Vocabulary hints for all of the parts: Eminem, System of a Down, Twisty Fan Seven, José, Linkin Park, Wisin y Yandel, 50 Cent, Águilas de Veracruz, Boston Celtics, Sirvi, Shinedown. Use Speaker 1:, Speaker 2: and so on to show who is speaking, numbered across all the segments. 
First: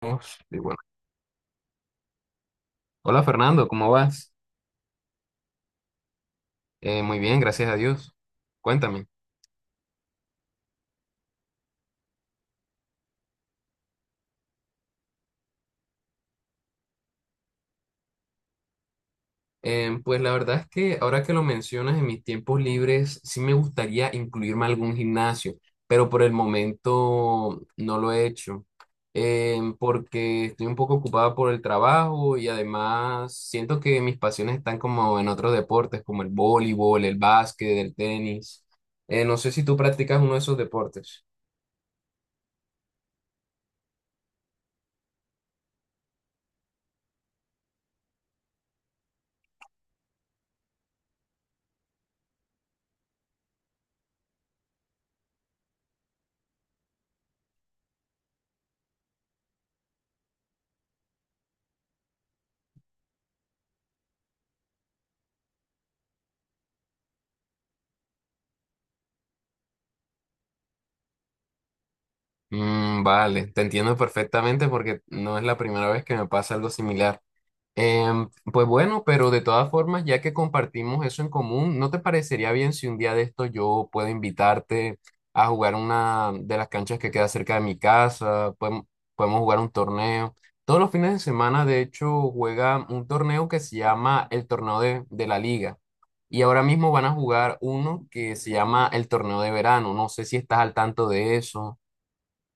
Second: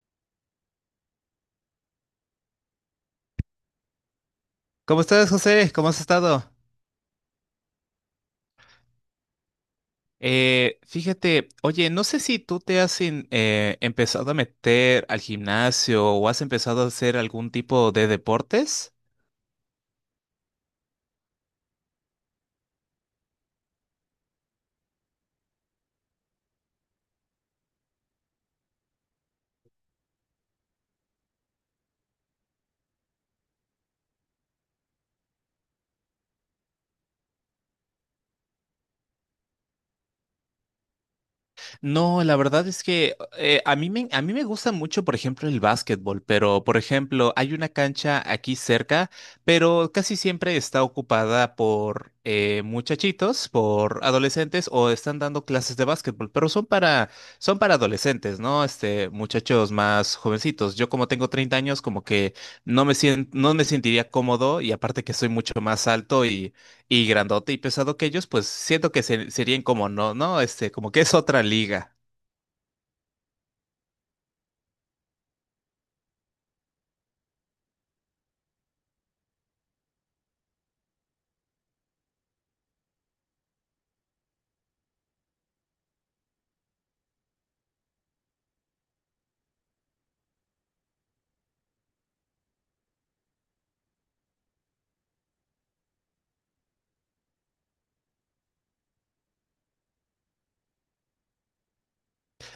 Speaker 1: Vamos, y bueno. Hola Fernando, ¿cómo vas?
Speaker 2: ¿Cómo estás, José? ¿Cómo has estado?
Speaker 1: Muy bien, gracias a Dios. Cuéntame.
Speaker 2: Fíjate, oye, no sé si tú te has empezado a meter al gimnasio o has empezado a hacer algún tipo de deportes.
Speaker 1: Pues la verdad es que ahora que lo mencionas en mis tiempos libres, sí me gustaría incluirme a algún gimnasio, pero por el momento no lo he hecho, porque estoy un poco ocupada por el trabajo y además siento que mis pasiones están como en otros deportes, como el voleibol, el básquet, el tenis. No sé si tú practicas uno de esos deportes.
Speaker 2: No, la verdad es que a mí me gusta mucho, por ejemplo, el básquetbol, pero, por ejemplo, hay una cancha aquí cerca, pero casi siempre está ocupada por muchachitos, por adolescentes o están dando clases de básquetbol, pero son para adolescentes, ¿no? Este, muchachos más jovencitos. Yo como tengo 30 años, como que no me sentiría cómodo, y aparte que soy mucho más alto y grandote y pesado que ellos, pues siento que serían como no, ¿no? Este, como que es otra liga.
Speaker 1: Mm, vale, te entiendo perfectamente porque no es la primera vez que me pasa algo similar. Pues bueno, pero de todas formas, ya que compartimos eso en común, ¿no te parecería bien si un día de esto yo puedo invitarte a jugar una de las canchas que queda cerca de mi casa? Podemos jugar un torneo. Todos los fines de semana, de hecho, juega un torneo que se llama el Torneo de la Liga. Y ahora mismo van a jugar uno que se llama el Torneo de Verano. No sé si estás al tanto de eso.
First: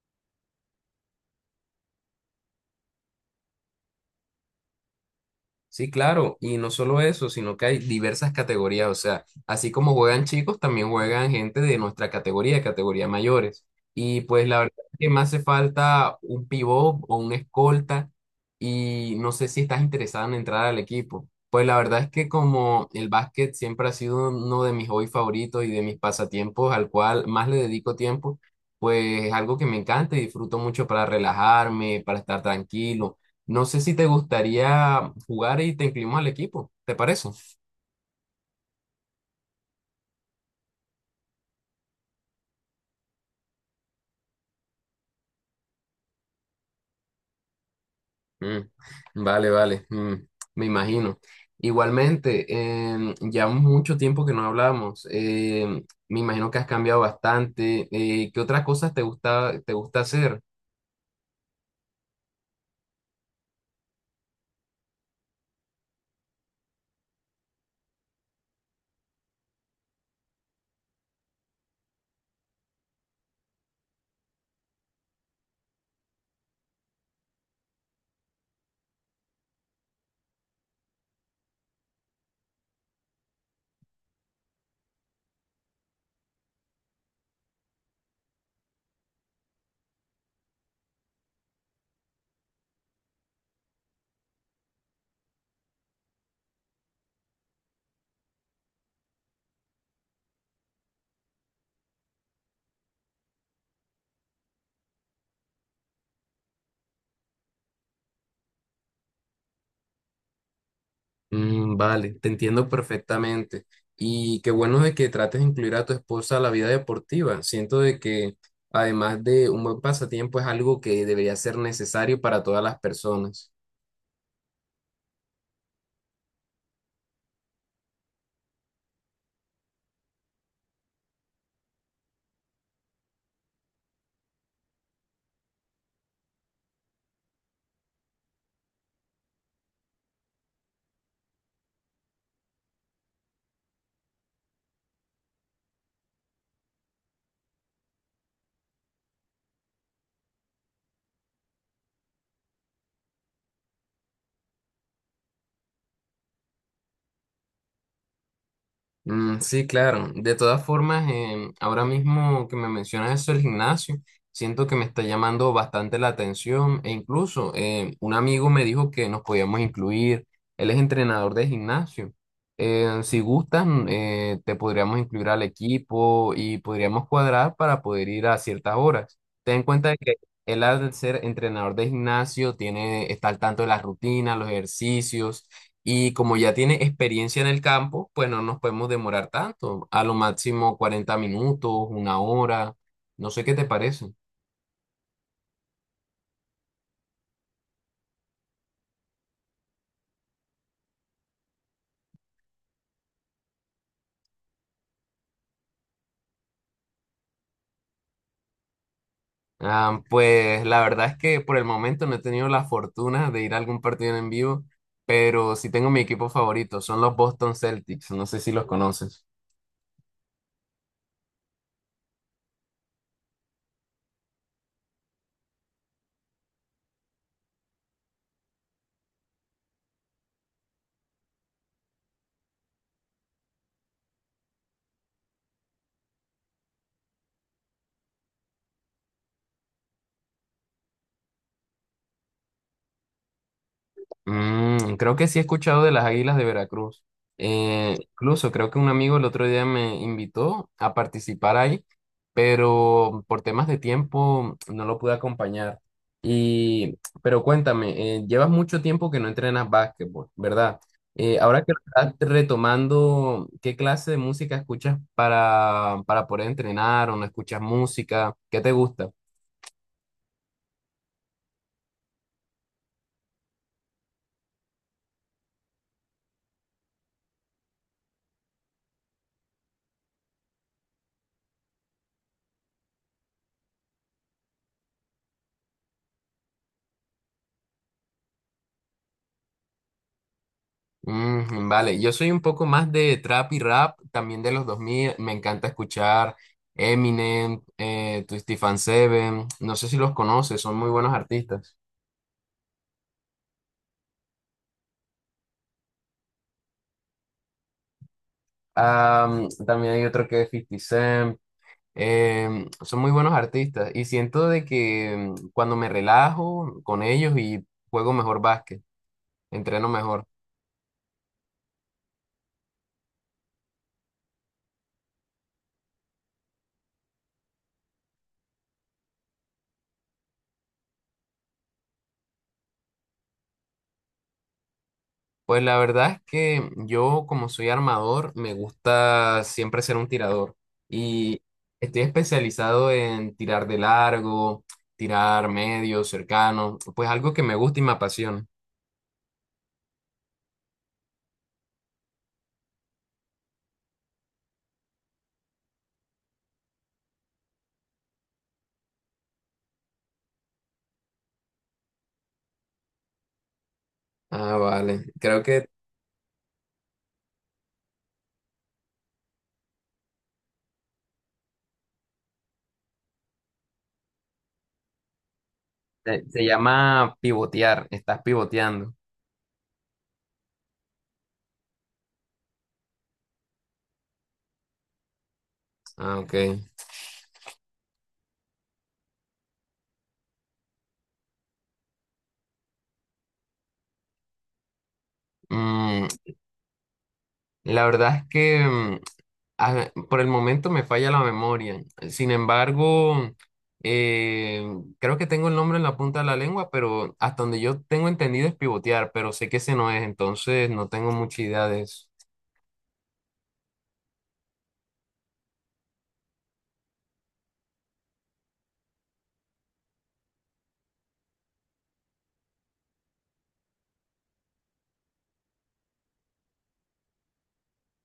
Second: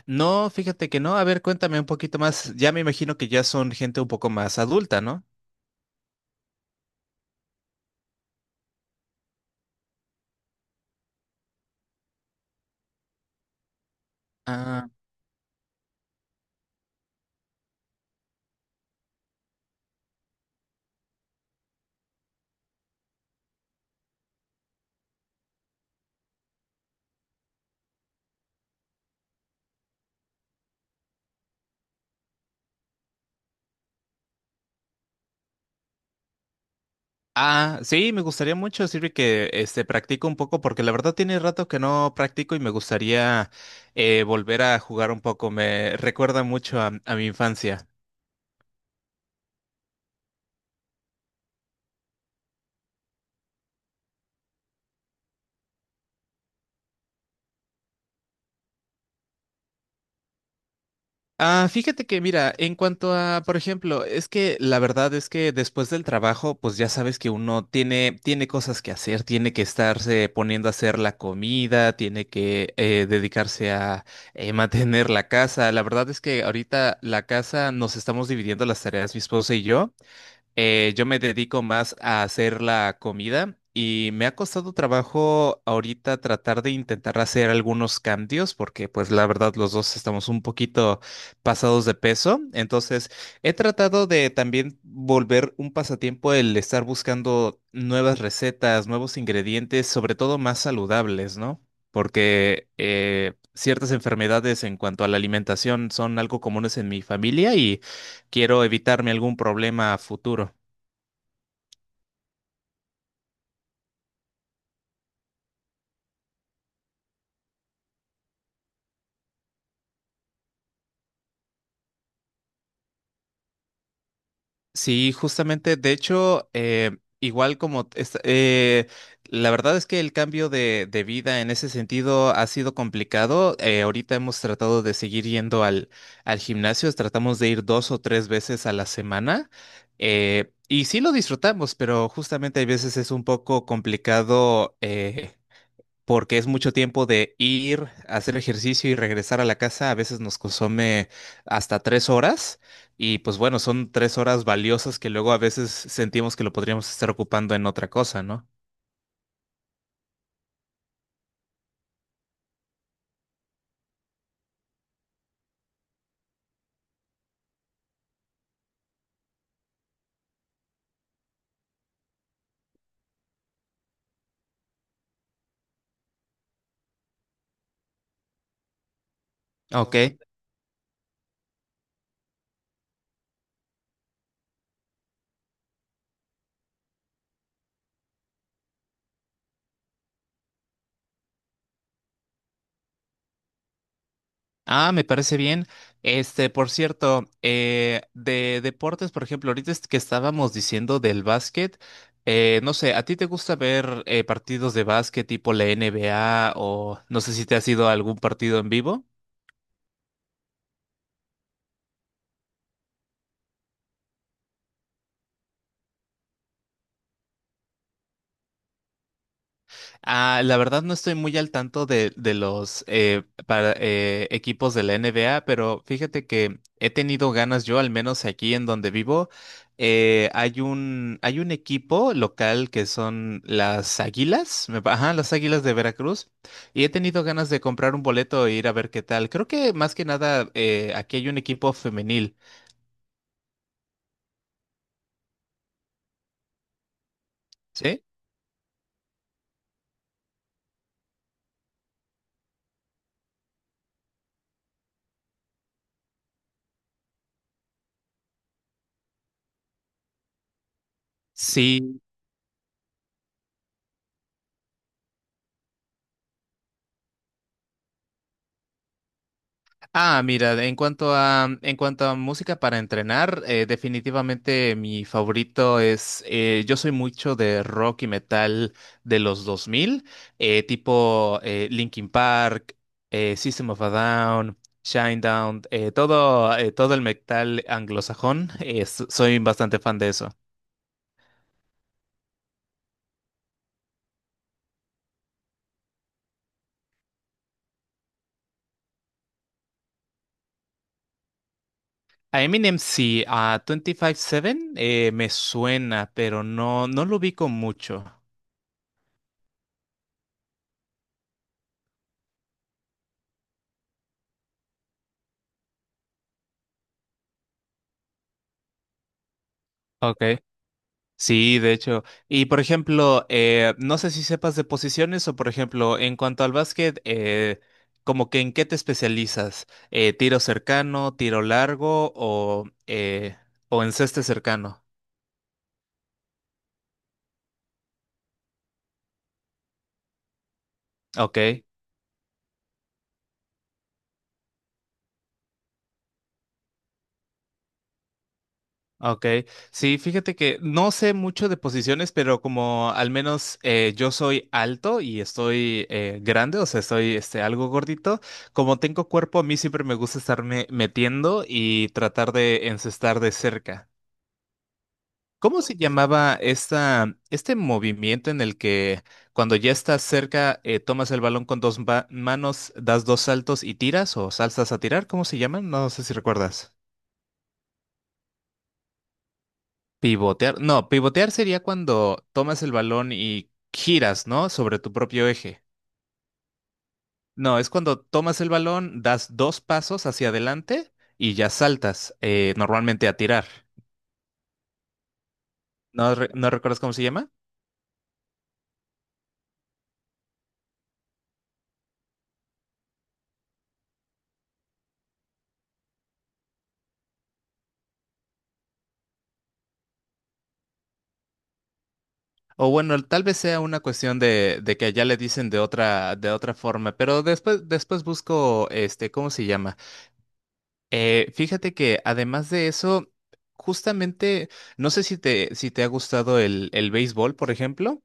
Speaker 2: No, fíjate que no. A ver, cuéntame un poquito más. Ya me imagino que ya son gente un poco más adulta, ¿no?
Speaker 1: Sí, claro, y no solo eso, sino que hay diversas categorías, o sea, así como juegan chicos, también juegan gente de nuestra categoría, categoría mayores. Y pues la verdad
Speaker 2: Ah,
Speaker 1: es que me hace falta un pivot o un escolta y no sé si estás interesado en entrar al equipo. Pues la verdad es que como el básquet siempre ha sido uno de mis hobbies favoritos y de mis pasatiempos al cual más le dedico tiempo, pues es algo que me encanta y disfruto mucho para relajarme, para estar tranquilo. No sé si te gustaría jugar y te incluimos al equipo, ¿te parece?
Speaker 2: ah, sí, me gustaría mucho, Sirvi, que este practico un poco, porque la verdad tiene rato que no practico y me gustaría volver a jugar un poco. Me recuerda mucho a mi infancia.
Speaker 1: Mm, vale, vale, me imagino. Igualmente, ya mucho tiempo que no hablamos. Me imagino que has cambiado bastante. ¿Qué otras cosas te gusta hacer?
Speaker 2: Ah, fíjate que mira, en cuanto a, por ejemplo, es que la verdad es que después del trabajo, pues ya sabes que uno tiene cosas que hacer, tiene que estarse poniendo a hacer la comida, tiene que dedicarse a mantener la casa. La verdad es que ahorita la casa nos estamos dividiendo las tareas, mi esposa y yo. Yo me dedico más a hacer la comida y me ha costado trabajo ahorita tratar de intentar hacer algunos cambios porque pues la verdad los dos estamos un poquito pasados de peso. Entonces he tratado de también volver un pasatiempo el estar buscando nuevas recetas, nuevos ingredientes, sobre todo más saludables, ¿no? Porque ciertas enfermedades en cuanto a la alimentación son algo comunes en mi familia, y quiero evitarme algún problema a futuro.
Speaker 1: Mm, vale, te entiendo perfectamente. Y qué bueno de que trates de incluir a tu esposa a la vida deportiva. Siento de que además de un buen pasatiempo es algo que debería ser necesario para todas las personas.
Speaker 2: Sí, justamente, de hecho, igual como, la verdad es que el cambio de vida en ese sentido ha sido complicado. Ahorita hemos tratado de seguir yendo al gimnasio, tratamos de ir 2 o 3 veces a la semana, y sí lo disfrutamos, pero justamente hay veces es un poco complicado, porque es mucho tiempo de ir, hacer ejercicio y regresar a la casa. A veces nos consume hasta 3 horas, y pues bueno, son 3 horas valiosas que luego a veces sentimos que lo podríamos estar ocupando en otra cosa, ¿no?
Speaker 1: Mm, sí, claro. De todas formas, ahora mismo que me mencionas eso del gimnasio, siento que me está llamando bastante la atención e incluso un amigo me dijo que nos podíamos incluir. Él es entrenador de gimnasio. Si gustan, te podríamos incluir al equipo y podríamos cuadrar para poder ir a ciertas horas. Ten en cuenta
Speaker 2: Ok.
Speaker 1: que él al ser entrenador de gimnasio tiene, está al tanto de las rutinas, los ejercicios, y como ya tiene experiencia en el campo, pues no nos podemos demorar tanto, a lo máximo 40 minutos, una hora. No sé qué te parece.
Speaker 2: Ah, me parece bien. Este, por cierto, de deportes, por ejemplo, ahorita es que estábamos diciendo del básquet, no sé, ¿a ti te gusta ver partidos de básquet tipo la NBA o no sé si te has ido a algún partido en vivo?
Speaker 1: Ah, pues la verdad es que por el momento no he tenido la fortuna de ir a algún partido en vivo, pero sí tengo mi equipo favorito, son los Boston Celtics, no sé si los conoces.
Speaker 2: Ah, la verdad no estoy muy al tanto de los equipos de la NBA, pero fíjate que he tenido ganas yo, al menos aquí en donde vivo, hay hay un equipo local que son las Águilas, ajá, las Águilas de Veracruz, y he tenido ganas de comprar un boleto e ir a ver qué tal. Creo que más que nada aquí hay un equipo femenil.
Speaker 1: Mm, creo que sí he escuchado de las Águilas de Veracruz.
Speaker 2: ¿Sí?
Speaker 1: Incluso creo que un amigo el otro día me invitó a participar ahí, pero por temas de tiempo no lo pude acompañar. Y, pero cuéntame, llevas mucho tiempo que no entrenas básquetbol, ¿verdad? Ahora que lo
Speaker 2: Sí.
Speaker 1: estás retomando, ¿qué clase de música escuchas para poder entrenar, o no escuchas música? ¿Qué te gusta?
Speaker 2: Ah, mira, en cuanto a música para entrenar, definitivamente mi favorito es, yo soy mucho de rock y metal de los 2000, tipo Linkin Park, System of a Down, Shinedown, todo el metal anglosajón, soy bastante fan de eso.
Speaker 1: Mm, vale, yo soy un poco más de trap y rap, también de los 2000. Me encanta escuchar Eminem, Twisty Fan Seven, no sé si los conoces, son muy buenos artistas.
Speaker 2: A Eminem sí, a 25-7 me suena, pero no, no lo ubico mucho.
Speaker 1: También hay otro que es 50 Cent. Son muy buenos artistas y siento de que, cuando me relajo con ellos, y juego mejor básquet, entreno
Speaker 2: Ok.
Speaker 1: mejor.
Speaker 2: Sí, de hecho. Y por ejemplo, no sé si sepas de posiciones o por ejemplo, en cuanto al básquet, como que en qué te especializas, tiro cercano, tiro largo o en ceste cercano.
Speaker 1: Pues la verdad es que yo, como soy armador, me gusta siempre ser un tirador. Y
Speaker 2: Ok,
Speaker 1: estoy especializado en tirar de largo, tirar medio, cercano. Pues algo que me gusta y me apasiona.
Speaker 2: ok. Sí, fíjate que no sé mucho de posiciones, pero como al menos yo soy alto y estoy grande, o sea, estoy este, algo gordito, como tengo cuerpo, a mí siempre me gusta estarme metiendo y tratar de encestar de cerca.
Speaker 1: Ah, vale. Creo
Speaker 2: ¿Cómo
Speaker 1: que
Speaker 2: se llamaba esta, este movimiento en el que cuando ya estás cerca, tomas el balón con dos manos, das dos saltos y tiras o saltas a tirar? ¿Cómo se llaman? No sé si
Speaker 1: se
Speaker 2: recuerdas.
Speaker 1: llama pivotear. Estás pivoteando.
Speaker 2: Pivotear. No, pivotear sería cuando tomas el balón y giras, ¿no? Sobre tu propio eje.
Speaker 1: Ah, ok.
Speaker 2: No, es cuando tomas el balón, das dos pasos hacia adelante y ya saltas, normalmente a tirar.
Speaker 1: Mm,
Speaker 2: ¿No, no recuerdas cómo se llama?
Speaker 1: la verdad es que, por el momento me falla la memoria. Sin embargo, eh, creo que tengo el nombre en la punta de la lengua, pero hasta donde yo tengo entendido es pivotear, pero sé que ese no es, entonces no tengo mucha idea de eso.
Speaker 2: O bueno, tal vez sea una cuestión de que allá le dicen de otra forma, pero después busco, este, ¿cómo se llama? Fíjate que además de eso, justamente, no sé si si te ha gustado el béisbol, por ejemplo.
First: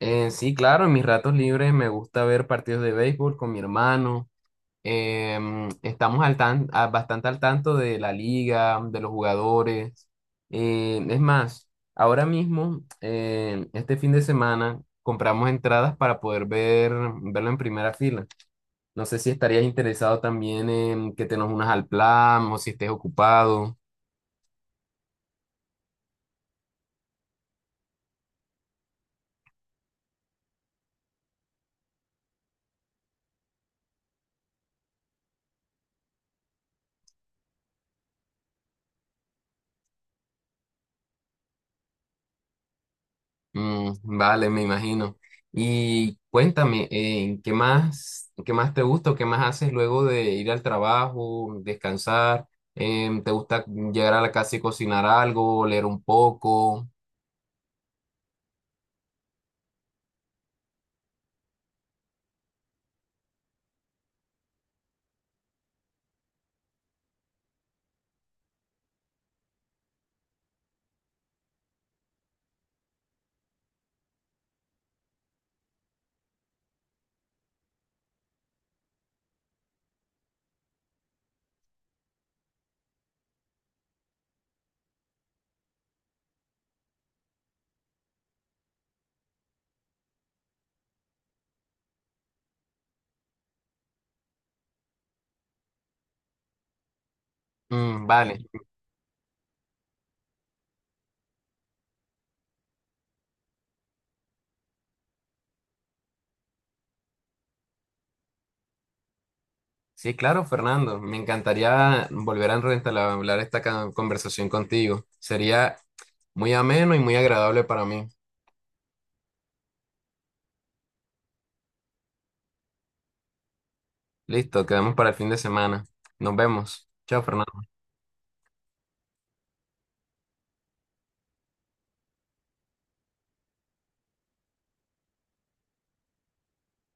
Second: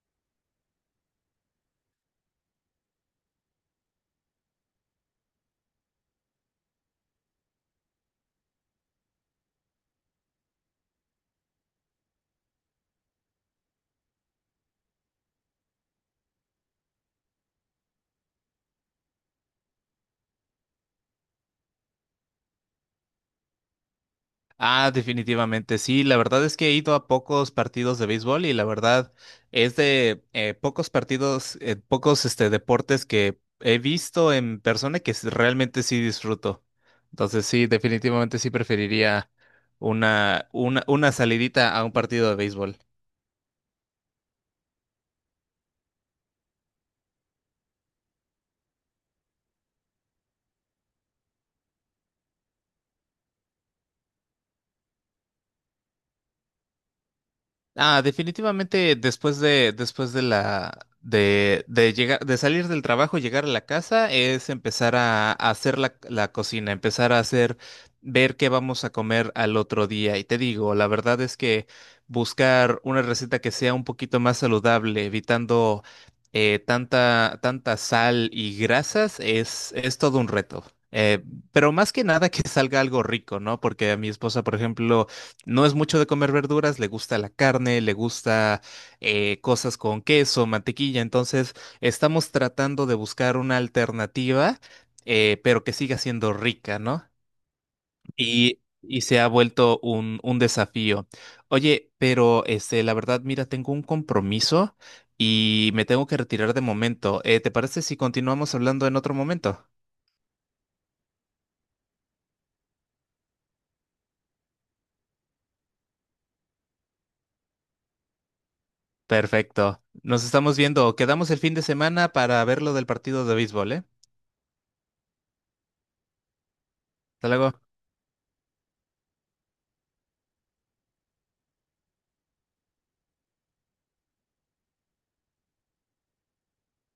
Speaker 1: Sí, claro, en mis ratos libres me gusta ver partidos de béisbol con mi hermano. Estamos al bastante al tanto de la liga, de los jugadores. Es más, ahora mismo, este fin de semana, compramos entradas para poder ver, verlo en primera fila. No sé si estarías interesado también en que te nos unas al plan o si estés ocupado.
Speaker 2: Ah, definitivamente, sí. La verdad es que he ido a pocos partidos de béisbol y la verdad es de pocos partidos, pocos este, deportes que he visto en persona que realmente sí disfruto. Entonces sí, definitivamente sí preferiría una salidita a un partido de béisbol.
Speaker 1: Mm, vale, me imagino. Y cuéntame, qué más te gusta o qué más haces luego de ir al trabajo, descansar? ¿Te gusta llegar a la casa y cocinar algo, leer un poco?
Speaker 2: Ah, definitivamente después de la, de llegar, de salir del trabajo, llegar a la casa, es empezar a hacer la cocina, empezar a hacer, ver qué vamos a comer al otro día. Y te digo, la verdad es que buscar una receta que sea un poquito más saludable, evitando tanta sal y grasas, es todo un reto. Eh, pero más que nada que salga algo rico, ¿no? Porque a mi esposa, por ejemplo, no es mucho de comer verduras, le gusta la carne, le gusta cosas con queso, mantequilla. Entonces, estamos tratando de buscar una alternativa, pero que siga siendo rica, ¿no?
Speaker 1: Mm, vale.
Speaker 2: Y se ha vuelto un desafío. Oye, pero este, la verdad, mira, tengo un compromiso y me tengo que retirar de momento. ¿Te parece si continuamos hablando en otro momento?
Speaker 1: Sí, claro, Fernando. Me encantaría volver a entablar esta conversación contigo. Sería muy ameno y muy agradable para mí.
Speaker 2: Perfecto. Nos estamos viendo. Quedamos el fin de semana para ver lo del partido de béisbol, ¿eh?
Speaker 1: Listo, quedamos para el fin de semana. Nos vemos. Chao,
Speaker 2: Hasta luego.
Speaker 1: Fernando.